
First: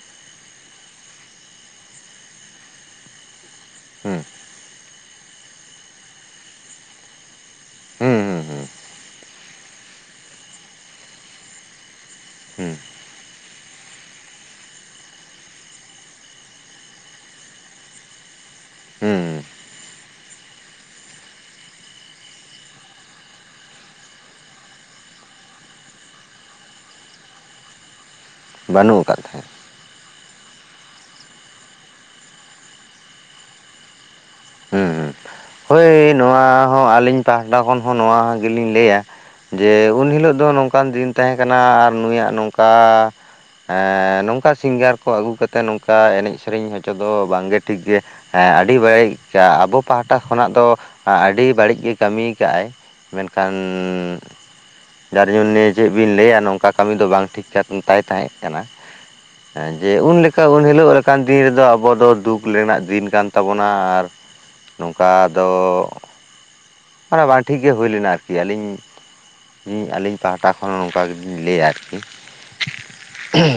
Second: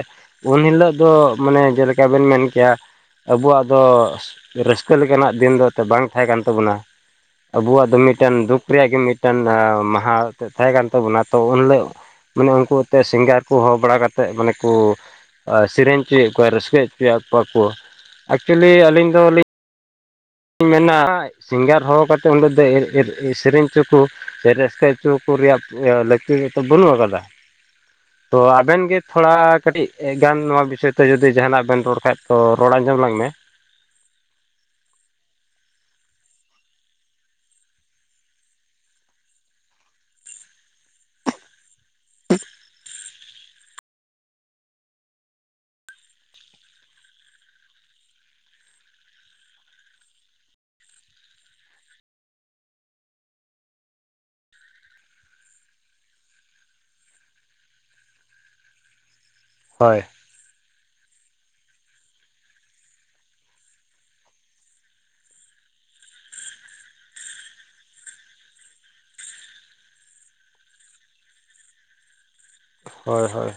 ᱩᱱ ᱦᱤᱞᱳᱜ ᱫᱚ ᱢᱟᱱᱮ ᱡᱮᱞᱮᱠᱟ ᱵᱮᱱ ᱢᱮᱱ ᱠᱮᱭᱟ ᱟᱵᱚᱣᱟᱜ ᱫᱚ ᱦᱩᱸ ᱨᱟᱹᱥᱠᱟᱹ ᱞᱮᱠᱟᱱᱟᱜ ᱫᱤᱱ ᱫᱚ ᱮᱱᱛᱮ ᱵᱟᱝ ᱛᱟᱦᱮᱸ ᱠᱟᱱ ᱛᱟᱵᱚᱱᱟ᱾ ᱟᱵᱚᱣᱟᱜ ᱫᱚ ᱢᱤᱫ ᱦᱩᱸ ᱢᱤᱫᱴᱮᱱ ᱦᱩᱸ ᱫᱩᱠ ᱦᱩᱸ ᱨᱮᱭᱟᱜ ᱜᱮ ᱢᱤᱫᱴᱮᱱ ᱢᱟᱦᱟ ᱛᱟᱦᱮᱸ ᱠᱟᱱ ᱛᱟᱵᱚᱱᱟ᱾ ᱛᱚ, ᱩᱱᱦᱤᱞᱳᱜ ᱢᱟᱱᱮ ᱦᱩᱸ ᱩᱝᱠᱩ ᱛᱚ, ᱥᱤᱝᱜᱟᱨ ᱠᱚ ᱦᱚᱦᱚ ᱵᱟᱲᱟ ᱠᱟᱛᱮᱫ ᱢᱟᱱᱮ ᱠᱚ ᱥᱮᱨᱮᱧ ᱦᱚᱪᱚᱭᱮᱫ ᱠᱚᱣᱟ, ᱨᱟᱹᱥᱠᱟᱹ ᱦᱚᱪᱚᱭᱮᱫ ᱠᱚᱣᱟ ᱠᱚ᱾ ᱮᱠᱪᱩᱞᱤ ᱟᱹᱞᱤᱧ ᱦᱩᱸ ᱫᱚᱞᱤᱧ ᱞᱤᱧ ᱢᱮᱱᱟ ᱥᱤᱝᱜᱟᱨ ᱦᱚᱦᱚ ᱠᱟᱛᱮᱫ ᱚᱸᱰᱮ ᱫᱚ ᱥᱮᱨᱮᱧ ᱦᱚᱪᱚ ᱠᱚ᱾ ᱥᱮ ᱨᱟᱹᱥᱠᱟᱹ ᱦᱚᱪᱚᱣᱟᱠᱚ ᱨᱮᱭᱟᱜ ᱞᱟᱹᱠᱛᱤ ᱫᱚᱛᱚ ᱵᱟᱹᱱᱩᱜ ᱟᱠᱟᱫᱟ᱾ ᱛᱚ ᱟᱵᱮᱱ ᱜᱮ ᱵᱟᱹᱱᱩᱜ ᱟᱠᱟᱫ ᱛᱷᱚᱲᱟ ᱛᱟᱦᱮᱸᱫ ᱠᱟᱹᱴᱤᱡ ᱮ ᱜᱟᱱ ᱱᱚᱣᱟ ᱵᱤᱥᱚᱭ ᱛᱮ ᱡᱩᱫᱤ ᱡᱟᱦᱟᱱᱟᱜ ᱵᱮᱱ ᱨᱚᱲ ᱠᱷᱟᱡ ᱛᱚ ᱨᱚᱲ ᱟᱸᱡᱚᱢ ᱞᱟᱝ ᱢᱮ ᱦᱮᱸ ᱦᱮᱸ ᱦᱚᱭ ᱱᱚᱣᱟ ᱦᱚᱸ ᱟᱹᱞᱤᱧ ᱯᱟᱦᱴᱟ ᱠᱷᱚᱱ ᱦᱚᱸ ᱱᱚᱣᱟ ᱜᱮᱞᱤᱧ ᱞᱟᱹᱭᱟ ᱡᱮ ᱩᱱ ᱦᱤᱞᱳᱜ ᱫᱚ ᱱᱚᱝᱠᱟᱱ ᱫᱤᱱ ᱛᱟᱦᱮᱸᱠᱟᱱᱟ ᱟᱨ ᱱᱩᱭᱟᱜ ᱱᱚᱝᱠᱟ <unintelligible> ᱱᱚᱝᱠᱟ ᱥᱤᱝᱜᱟᱸᱨ ᱠᱚ ᱟᱹᱜᱩ ᱠᱟᱛᱮᱫ ᱱᱚᱝᱠᱟ ᱮᱱᱮᱡ ᱥᱮᱨᱮᱧ ᱦᱚᱪᱚ ᱫᱚ ᱵᱟᱝᱜᱮ ᱴᱷᱤᱠ ᱜᱮ ᱟᱰᱤ ᱵᱟᱲᱤᱡ ᱟᱹᱭᱠᱟᱹᱜ-ᱟ ᱟᱵᱚ ᱯᱟᱦᱴᱟ ᱠᱷᱚᱱᱟᱜ ᱫᱚ ᱟᱰᱤ ᱵᱟᱲᱤᱡ ᱜᱮᱭ ᱠᱟᱹᱢᱤ ᱠᱟᱜᱼᱟᱭ ᱢᱮᱱᱠᱷᱟᱱ ᱡᱟᱨ ᱡᱚᱱᱤᱭᱮ ᱪᱮᱫ ᱵᱤᱱ ᱞᱟᱹᱭᱟ ᱱᱚᱝᱠᱟ ᱠᱟᱢᱤ ᱫᱚ ᱵᱟᱝ ᱴᱷᱤᱠ ᱠᱟᱱ ᱛᱟᱭ ᱛᱟᱦᱮᱸ ᱠᱟᱱᱟ ᱡᱮ ᱦᱳᱭ ᱩᱱᱞᱮᱠᱟ ᱩᱱ ᱦᱤᱞᱳᱜ ᱞᱮᱠᱟᱱ ᱫᱤᱱ ᱨᱮᱫᱚ ᱟᱵᱚ ᱫᱚ ᱫᱩᱠ ᱨᱮᱱᱟᱜ ᱫᱤᱱ ᱠᱟᱱ ᱛᱟᱵᱚᱱᱟ ᱟᱨ ᱱᱚᱝᱠᱟ ᱫᱚ ᱚᱱᱟ ᱵᱟᱝ ᱴᱷᱤᱠ ᱜᱮ ᱦᱩᱭ ᱞᱮᱱᱟ ᱟᱨᱠᱤ ᱟᱞᱤᱧ ᱤᱧ ᱟᱞᱤᱧ ᱯᱟᱦᱟᱴᱟ ᱠᱷᱚᱱ ᱱᱚᱝᱠᱟ ᱜᱮᱞᱤᱧ ᱞᱟᱹᱭᱟ ᱟᱨᱠᱤ ᱦᱳᱭ ᱦᱳᱭ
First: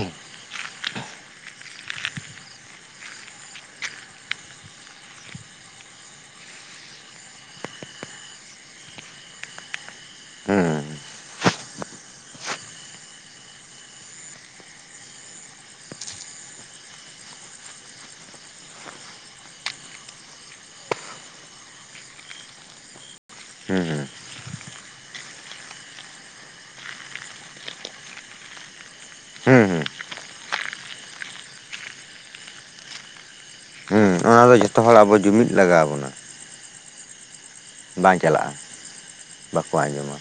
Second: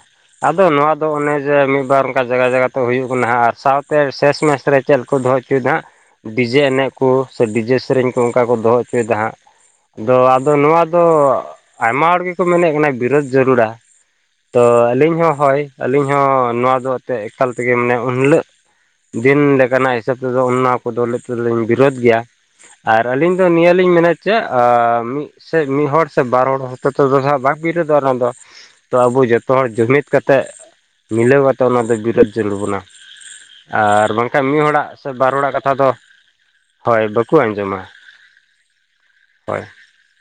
ᱟᱫᱚ ᱱᱚᱣᱟ ᱫᱚ ᱚᱱᱮ ᱡᱮ ᱢᱤᱫ ᱵᱟᱨ ᱚᱱᱠᱟ ᱡᱟᱜᱟ ᱡᱟᱜᱟ ᱛᱮ ᱦᱩᱭᱩᱜ ᱠᱟᱱᱟ ᱦᱟᱸᱜ ᱟᱨ ᱥᱟᱶᱛᱮ ᱥᱮᱥ ᱢᱮᱥ ᱨᱮ ᱠᱷᱮᱞ ᱠᱚ ᱫᱚᱦᱚ ᱦᱚᱪᱚᱭᱮᱫᱟ ᱦᱟᱸᱜ ᱰᱤᱡᱮ ᱮᱱᱮᱡ ᱠᱚ ᱥᱮ ᱰᱤᱡᱮ ᱥᱮᱨᱮᱧ ᱠᱚ ᱚᱱᱠᱟ ᱠᱚ ᱫᱚᱦᱚ ᱦᱚᱪᱚᱭᱮᱫᱟ ᱦᱟᱸᱜ ᱫᱚ ᱟᱫᱚ ᱦᱩᱸ ᱱᱚᱣᱟ ᱫᱚ ᱟᱭᱢᱟ ᱦᱚᱲ ᱜᱮᱠᱚ ᱢᱮᱱᱮᱫ ᱠᱟᱱᱟ ᱵᱤᱨᱳᱫ ᱡᱟᱹᱨᱩᱲᱟ ᱛᱚ ᱟᱹᱞᱤᱧ ᱦᱚᱸ ᱦᱳᱭ ᱟᱹᱞᱤᱧ ᱦᱚᱸ ᱱᱚᱣᱟ ᱫᱚ ᱮᱱᱛᱮᱫ ᱮᱠᱟᱞ ᱛᱮᱜᱮ ᱢᱟᱱᱮ ᱩᱱᱦᱤᱞᱳᱜ ᱫᱤᱱ ᱞᱮᱠᱟᱱᱟᱜ ᱦᱤᱥᱟᱹᱵ ᱛᱮᱫᱚ ᱚᱱᱟ ᱠᱚᱫᱚ ᱞᱮᱫ ᱛᱮᱫᱚᱧ ᱵᱤᱨᱳᱫ ᱜᱮᱭᱟ ᱟᱨ ᱟᱹᱞᱤᱧ ᱫᱚ ᱱᱤᱭᱟᱹ ᱦᱩᱸ ᱞᱤᱧ ᱦᱩᱸ ᱢᱮᱱᱮᱫ ᱪᱮᱫ ᱟᱨ ᱢᱤᱫ ᱥᱮ ᱢᱤᱫ ᱦᱚᱲ ᱥᱮ ᱵᱟᱨ ᱦᱚᱲ ᱦᱚᱛᱮ ᱛᱮᱫᱚ ᱦᱟᱸᱜ ᱵᱟᱝ ᱵᱤᱨᱳᱫᱚᱜ-ᱟ ᱱᱚᱣᱟ ᱫᱚ ᱛᱚ ᱟᱵᱚ ᱡᱚᱛᱚ ᱦᱚᱲ ᱦᱩᱸ ᱦᱩᱸ ᱡᱩᱢᱤᱫ ᱠᱟᱛᱮ ᱢᱤᱞᱟᱹᱣ ᱠᱟᱛᱮᱜ ᱚᱱᱟ ᱫᱚ ᱵᱤᱨᱤᱫ ᱡᱚᱨᱩᱲ ᱟᱵᱚᱱᱟ ᱦᱩᱸ ᱟᱨ ᱚᱱᱟ ᱵᱟᱝᱠᱷᱟᱱ ᱫᱚ ᱢᱤᱫ ᱡᱚᱛᱚ ᱦᱚᱲᱟᱜ ᱦᱚᱲ ᱥᱮ ᱟᱵᱚ ᱵᱟᱨ ᱡᱩᱢᱤᱫ ᱦᱚᱲᱟᱜ ᱠᱟᱛᱷᱟ ᱞᱟᱜᱟᱣ ᱫᱚ ᱵᱚᱱᱟ ᱦᱳᱭ ᱵᱟ ᱠᱚ ᱟᱸᱡᱚᱢᱟ, ᱵᱟᱝ ᱪᱟᱞᱟᱜᱼᱟ ᱦᱳᱭ᱾ ᱵᱟᱠᱚ ᱟᱸᱡᱚᱢᱟ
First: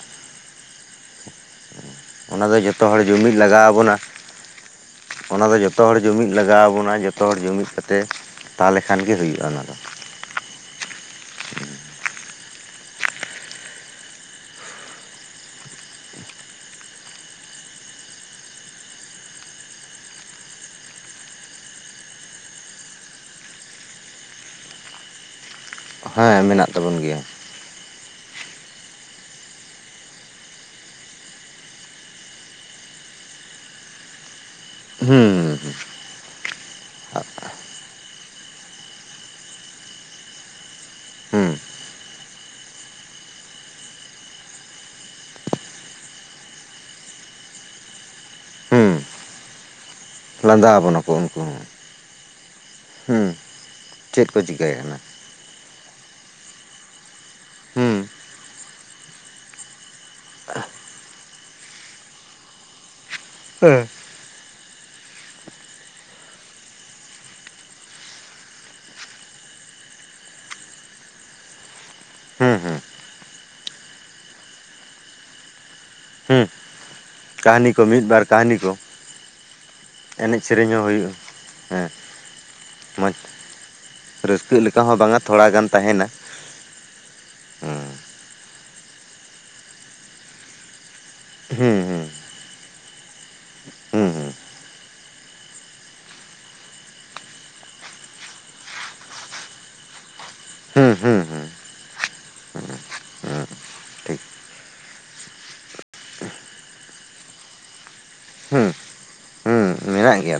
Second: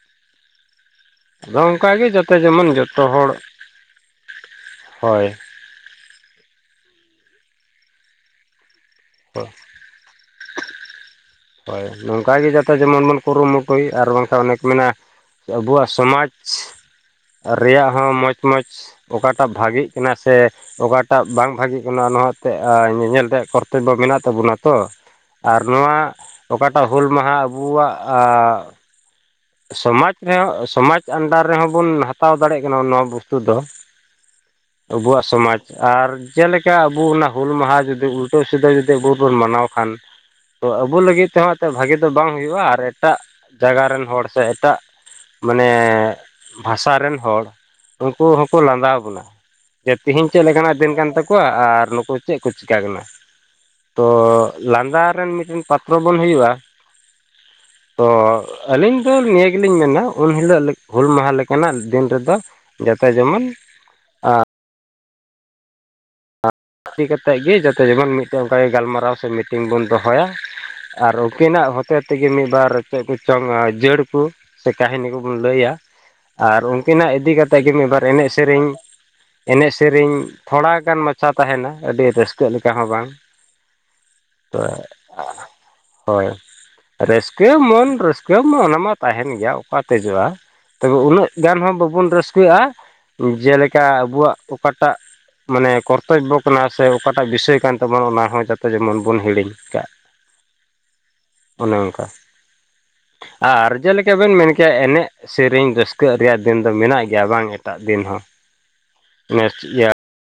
ᱟᱫᱚ ᱚᱱᱠᱟᱜᱮ ᱡᱟᱛᱮ ᱚᱱᱟ ᱫᱚ ᱡᱮᱢᱚᱱ ᱡᱚᱛᱚ ᱦᱚᱲ ᱡᱩᱢᱤᱫ ᱞᱟᱜᱟᱣ ᱟᱵᱚᱱᱟ ᱦᱳᱭ ᱚᱱᱟ ᱫᱚ ᱡᱚᱛᱚ ᱦᱚᱲ ᱡᱩᱢᱤᱫ ᱞᱟᱜᱟᱣ ᱵᱚᱱᱟ, ᱡᱚᱛᱚ ᱦᱚᱲ ᱡᱩᱢᱤᱫ ᱠᱟᱛᱮ ᱛᱟᱦᱚᱞᱮ ᱠᱷᱟᱱ ᱜᱮ ᱦᱩᱭᱩᱜᱼᱟ ᱚᱱᱟ ᱫᱚ᱾ ᱦᱳᱭ ᱱᱚᱝᱠᱟ ᱜᱮ ᱡᱟᱛᱮ ᱡᱮᱢᱚᱱ ᱵᱚᱱ ᱠᱩᱨᱩᱢᱩᱴᱩᱭ ᱟᱨ ᱵᱟᱝᱠᱷᱟᱱ ᱚᱱᱮ ᱠᱚ ᱢᱮᱱᱟ ᱟᱵᱩᱣᱟᱜ ᱥᱚᱢᱟᱡ ᱨᱮᱭᱟᱜ ᱦᱚᱸ ᱢᱚᱸᱪ ᱢᱚᱸᱪ ᱚᱠᱟᱴᱟᱜ ᱵᱷᱟᱜᱤᱜ ᱠᱟᱱᱟ ᱥᱮ ᱚᱠᱟᱴᱟᱜ ᱵᱟᱝ ᱵᱷᱟᱜᱤᱜ ᱠᱟᱱᱟ ᱱᱚᱣᱟ ᱮᱛᱮᱫ ᱧᱮᱧᱮᱞ ᱨᱮᱭᱟᱜ ᱠᱚᱨᱛᱚᱵᱵᱚ ᱢᱮᱱᱟᱜ ᱛᱟᱵᱚᱱᱟ ᱛᱚ, ᱟᱨ ᱱᱚᱣᱟ ᱦᱮᱸ ᱢᱮᱱᱟᱜ ᱚᱠᱟᱴᱟᱜ ᱛᱟᱵᱚᱱ ᱦᱩᱞ ᱜᱮᱭᱟ ᱢᱟᱦᱟ ᱟᱵᱩᱣᱟᱜ ᱥᱚᱢᱟᱡᱽ ᱨᱮᱦᱚᱸ ᱥᱚᱢᱟᱡᱽ ᱟᱱᱰᱟᱨ ᱨᱮᱦᱚᱸ ᱵᱚᱱ ᱦᱟᱛᱟᱣ ᱫᱟᱲᱮᱭᱟᱜ ᱠᱟᱱᱟ ᱱᱚᱣᱟ ᱵᱚᱥᱛᱩ ᱫᱚ᱾ <inaudible> ᱟᱵᱩᱣᱟᱜ ᱦᱩᱸ ᱥᱚᱢᱟᱡᱽ ᱟᱨ ᱡᱮᱞᱮᱠᱟ ᱟᱵᱚ ᱚᱱᱟ ᱦᱩᱞ ᱢᱟᱦᱟ ᱡᱩᱫᱤ ᱩᱞᱴᱟᱹ ᱥᱤᱫᱟᱹ ᱡᱚᱫᱤ ᱟᱵᱚᱵᱚᱱ ᱢᱟᱱᱟᱣ ᱠᱷᱟᱱ, ᱛᱚ ᱟᱵᱩ ᱞᱟᱹᱜᱤᱫ ᱦᱩᱸ ᱛᱮᱦᱚᱸ ᱛᱚ ᱵᱷᱟᱜᱤ ᱫᱚ ᱵᱟᱝ ᱦᱩᱭᱩᱜᱼᱟ ᱟᱨ ᱮᱴᱟᱜ ᱡᱟᱜᱟ ᱨᱮᱱ ᱦᱚᱲ ᱥᱮ ᱮᱴᱟᱜ ᱢᱟᱱᱮ ᱵᱷᱟᱥᱟ ᱨᱮᱱ ᱦᱚᱲ ᱩᱱᱠᱩ ᱦᱚᱸᱠᱚ ᱞᱟᱸᱫᱟᱣ ᱦᱩᱸ ᱵᱚᱱᱟ᱾ ᱡᱮ ᱛᱮᱦᱮᱧ ᱪᱮᱫ ᱞᱮᱠᱟᱱᱟᱜ ᱞᱟᱸᱫᱟ ᱫᱤᱱ ᱟᱵᱚᱱᱟ ᱠᱟᱱ ᱠᱚ ᱩᱱᱠᱩ ᱛᱟᱠᱚᱣᱟ ᱦᱚᱸ ᱟᱨ ᱱᱩᱠᱩ ᱪᱮᱫ ᱠᱚ ᱪᱤᱠᱟᱹ ᱠᱟᱱᱟ᱾ ᱦᱩᱸ ᱛᱚ ᱪᱮᱫ ᱠᱚ ᱪᱤᱠᱟᱹᱭ ᱠᱟᱱᱟ ᱞᱟᱸᱫᱟ ᱨᱮᱱ ᱢᱤᱫᱴᱮᱱ ᱯᱟᱛ ᱨᱚᱵᱚᱱ ᱦᱩᱭᱩᱜᱼᱟ᱾ ᱛᱚ ᱦᱩᱸ ᱟᱞᱤᱧ ᱟᱫᱚ ᱱᱤᱭᱟᱹ ᱜᱮᱞᱤᱧ ᱢᱮᱱᱟ ᱩᱱ ᱦᱤᱞᱳᱜ ᱦᱩᱞ ᱢᱟᱦᱟ ᱞᱮᱠᱟᱱᱟᱜ ᱫᱤᱱ ᱨᱮᱫᱚ ᱡᱟᱛᱮ ᱡᱮᱢᱚᱱ <unintelligible> ᱦᱩᱭ ᱠᱟᱛᱮᱫ ᱜᱮ ᱡᱟᱛᱮ ᱡᱮᱢᱚᱱ ᱢᱤᱫᱴᱮᱱ ᱚᱱᱠᱟᱜᱮ ᱜᱟᱞᱢᱟᱨᱟᱣ ᱥᱮ ᱢᱤᱴᱤᱝ ᱵᱚᱱ ᱫᱚᱦᱚᱭᱟ, ᱟᱨ ᱩᱱᱠᱤᱱᱟᱜ ᱦᱚᱛᱮ ᱛᱮᱜᱮ ᱦᱩᱸ ᱢᱤᱫᱵᱟᱨ ᱦᱩᱸ ᱪᱮᱫ ᱠᱚ ᱪᱚᱝ ᱡᱟᱹᱲ ᱠᱚ ᱥᱮ ᱠᱟᱹᱦᱤᱱᱤ ᱠᱚᱵᱚᱱ ᱞᱟᱹᱭᱟ ᱦᱩᱸ ᱟᱨ ᱩᱱᱠᱤᱱᱟᱜ ᱤᱫᱤ ᱠᱟᱛᱮ ᱠᱟᱹᱦᱱᱤ ᱜᱮ ᱠᱚ ᱢᱤᱫ ᱵᱟᱨ ᱮᱱᱮᱡ ᱠᱟᱹᱦᱱᱤ ᱥᱮᱨᱮᱧ ᱠᱚ ᱮᱱᱮᱡ ᱥᱮᱨᱮᱧ ᱮᱱᱮᱡ ᱥᱮᱨᱮᱧ ᱦᱚᱸ ᱛᱷᱚᱲᱟᱜᱟᱱ ᱢᱟ ᱦᱩᱭᱩᱜᱼᱟ ᱢᱟᱪᱟ ᱛᱟᱦᱮᱱᱟ ᱦᱮᱸ ᱟᱹᱰᱤ ᱨᱟᱹᱥᱠᱟᱹᱜ ᱞᱮᱠᱟ ᱦᱚᱸ ᱵᱟᱝ᱾ ᱢᱚᱡᱽ ᱛᱚ ᱨᱟᱹᱥᱠᱟᱹᱜ ᱞᱮᱠᱟ ᱦᱚᱸ ᱵᱟᱝᱟ ᱛᱷᱚᱲᱟ ᱜᱟᱱ ᱛᱟᱦᱮᱱᱟ ᱾ ᱦᱳᱭ ᱨᱟᱹᱥᱠᱟᱹ ᱢᱚᱱ ᱨᱟᱹᱥᱠᱟᱹ ᱢᱟ ᱚᱱᱟᱢᱟ ᱛᱟᱦᱮᱱ ᱜᱮᱭᱟ ᱚᱠᱟ ᱥᱮᱡᱚᱜ-ᱟ᱾ ᱛᱚᱵᱮ ᱩᱱᱟᱹᱜ ᱜᱟᱱ ᱦᱩᱸ ᱦᱚᱸ ᱦᱩᱸ ᱵᱟᱵᱚᱱ ᱨᱟᱹᱥᱠᱟᱹᱜ-ᱟ ᱡᱮᱞᱮᱠᱟ ᱦᱩᱸ ᱦᱩᱸ ᱟᱵᱚᱣᱟᱜ ᱚᱠᱟᱴᱟᱜ ᱢᱟᱱᱮ ᱠᱚ ᱠᱚᱨᱛᱚᱵᱚ ᱠᱟᱱᱟ ᱥᱮ ᱚᱠᱟᱴᱟᱜ ᱵᱤᱥᱚᱭ ᱠᱟᱱ ᱛᱟᱵᱚᱱᱟ ᱚᱱᱟ ᱦᱚᱸ ᱡᱚᱛᱚ ᱡᱮᱢᱚᱱ ᱵᱚᱱ ᱦᱤᱲᱤᱧ ᱠᱟᱜ᱾ ᱦᱩᱸ ᱦᱩᱸ ᱦᱩᱸ ᱚᱱᱮ ᱚᱱᱠᱟ, ᱟᱨ ᱡᱮᱞᱮᱠᱟ ᱴᱷᱤᱠ ᱵᱮᱱ ᱢᱮᱱ ᱠᱮᱜᱟ ᱮᱱᱮᱡ ᱥᱮᱨᱮᱧ ᱨᱟᱹᱥᱠᱟᱹᱜ ᱨᱮᱭᱟᱜ ᱫᱤᱱ ᱫᱚ ᱢᱮᱱᱟᱜ ᱜᱮᱭᱟ ᱵᱟᱝ ᱮᱴᱟᱜ ᱫᱤᱱ ᱦᱚᱸ᱾ ᱦᱩᱸ ᱦᱩᱸ <unintelligible> ᱤᱭᱟᱹ ᱢᱮᱱᱟᱜ ᱜᱮᱭᱟ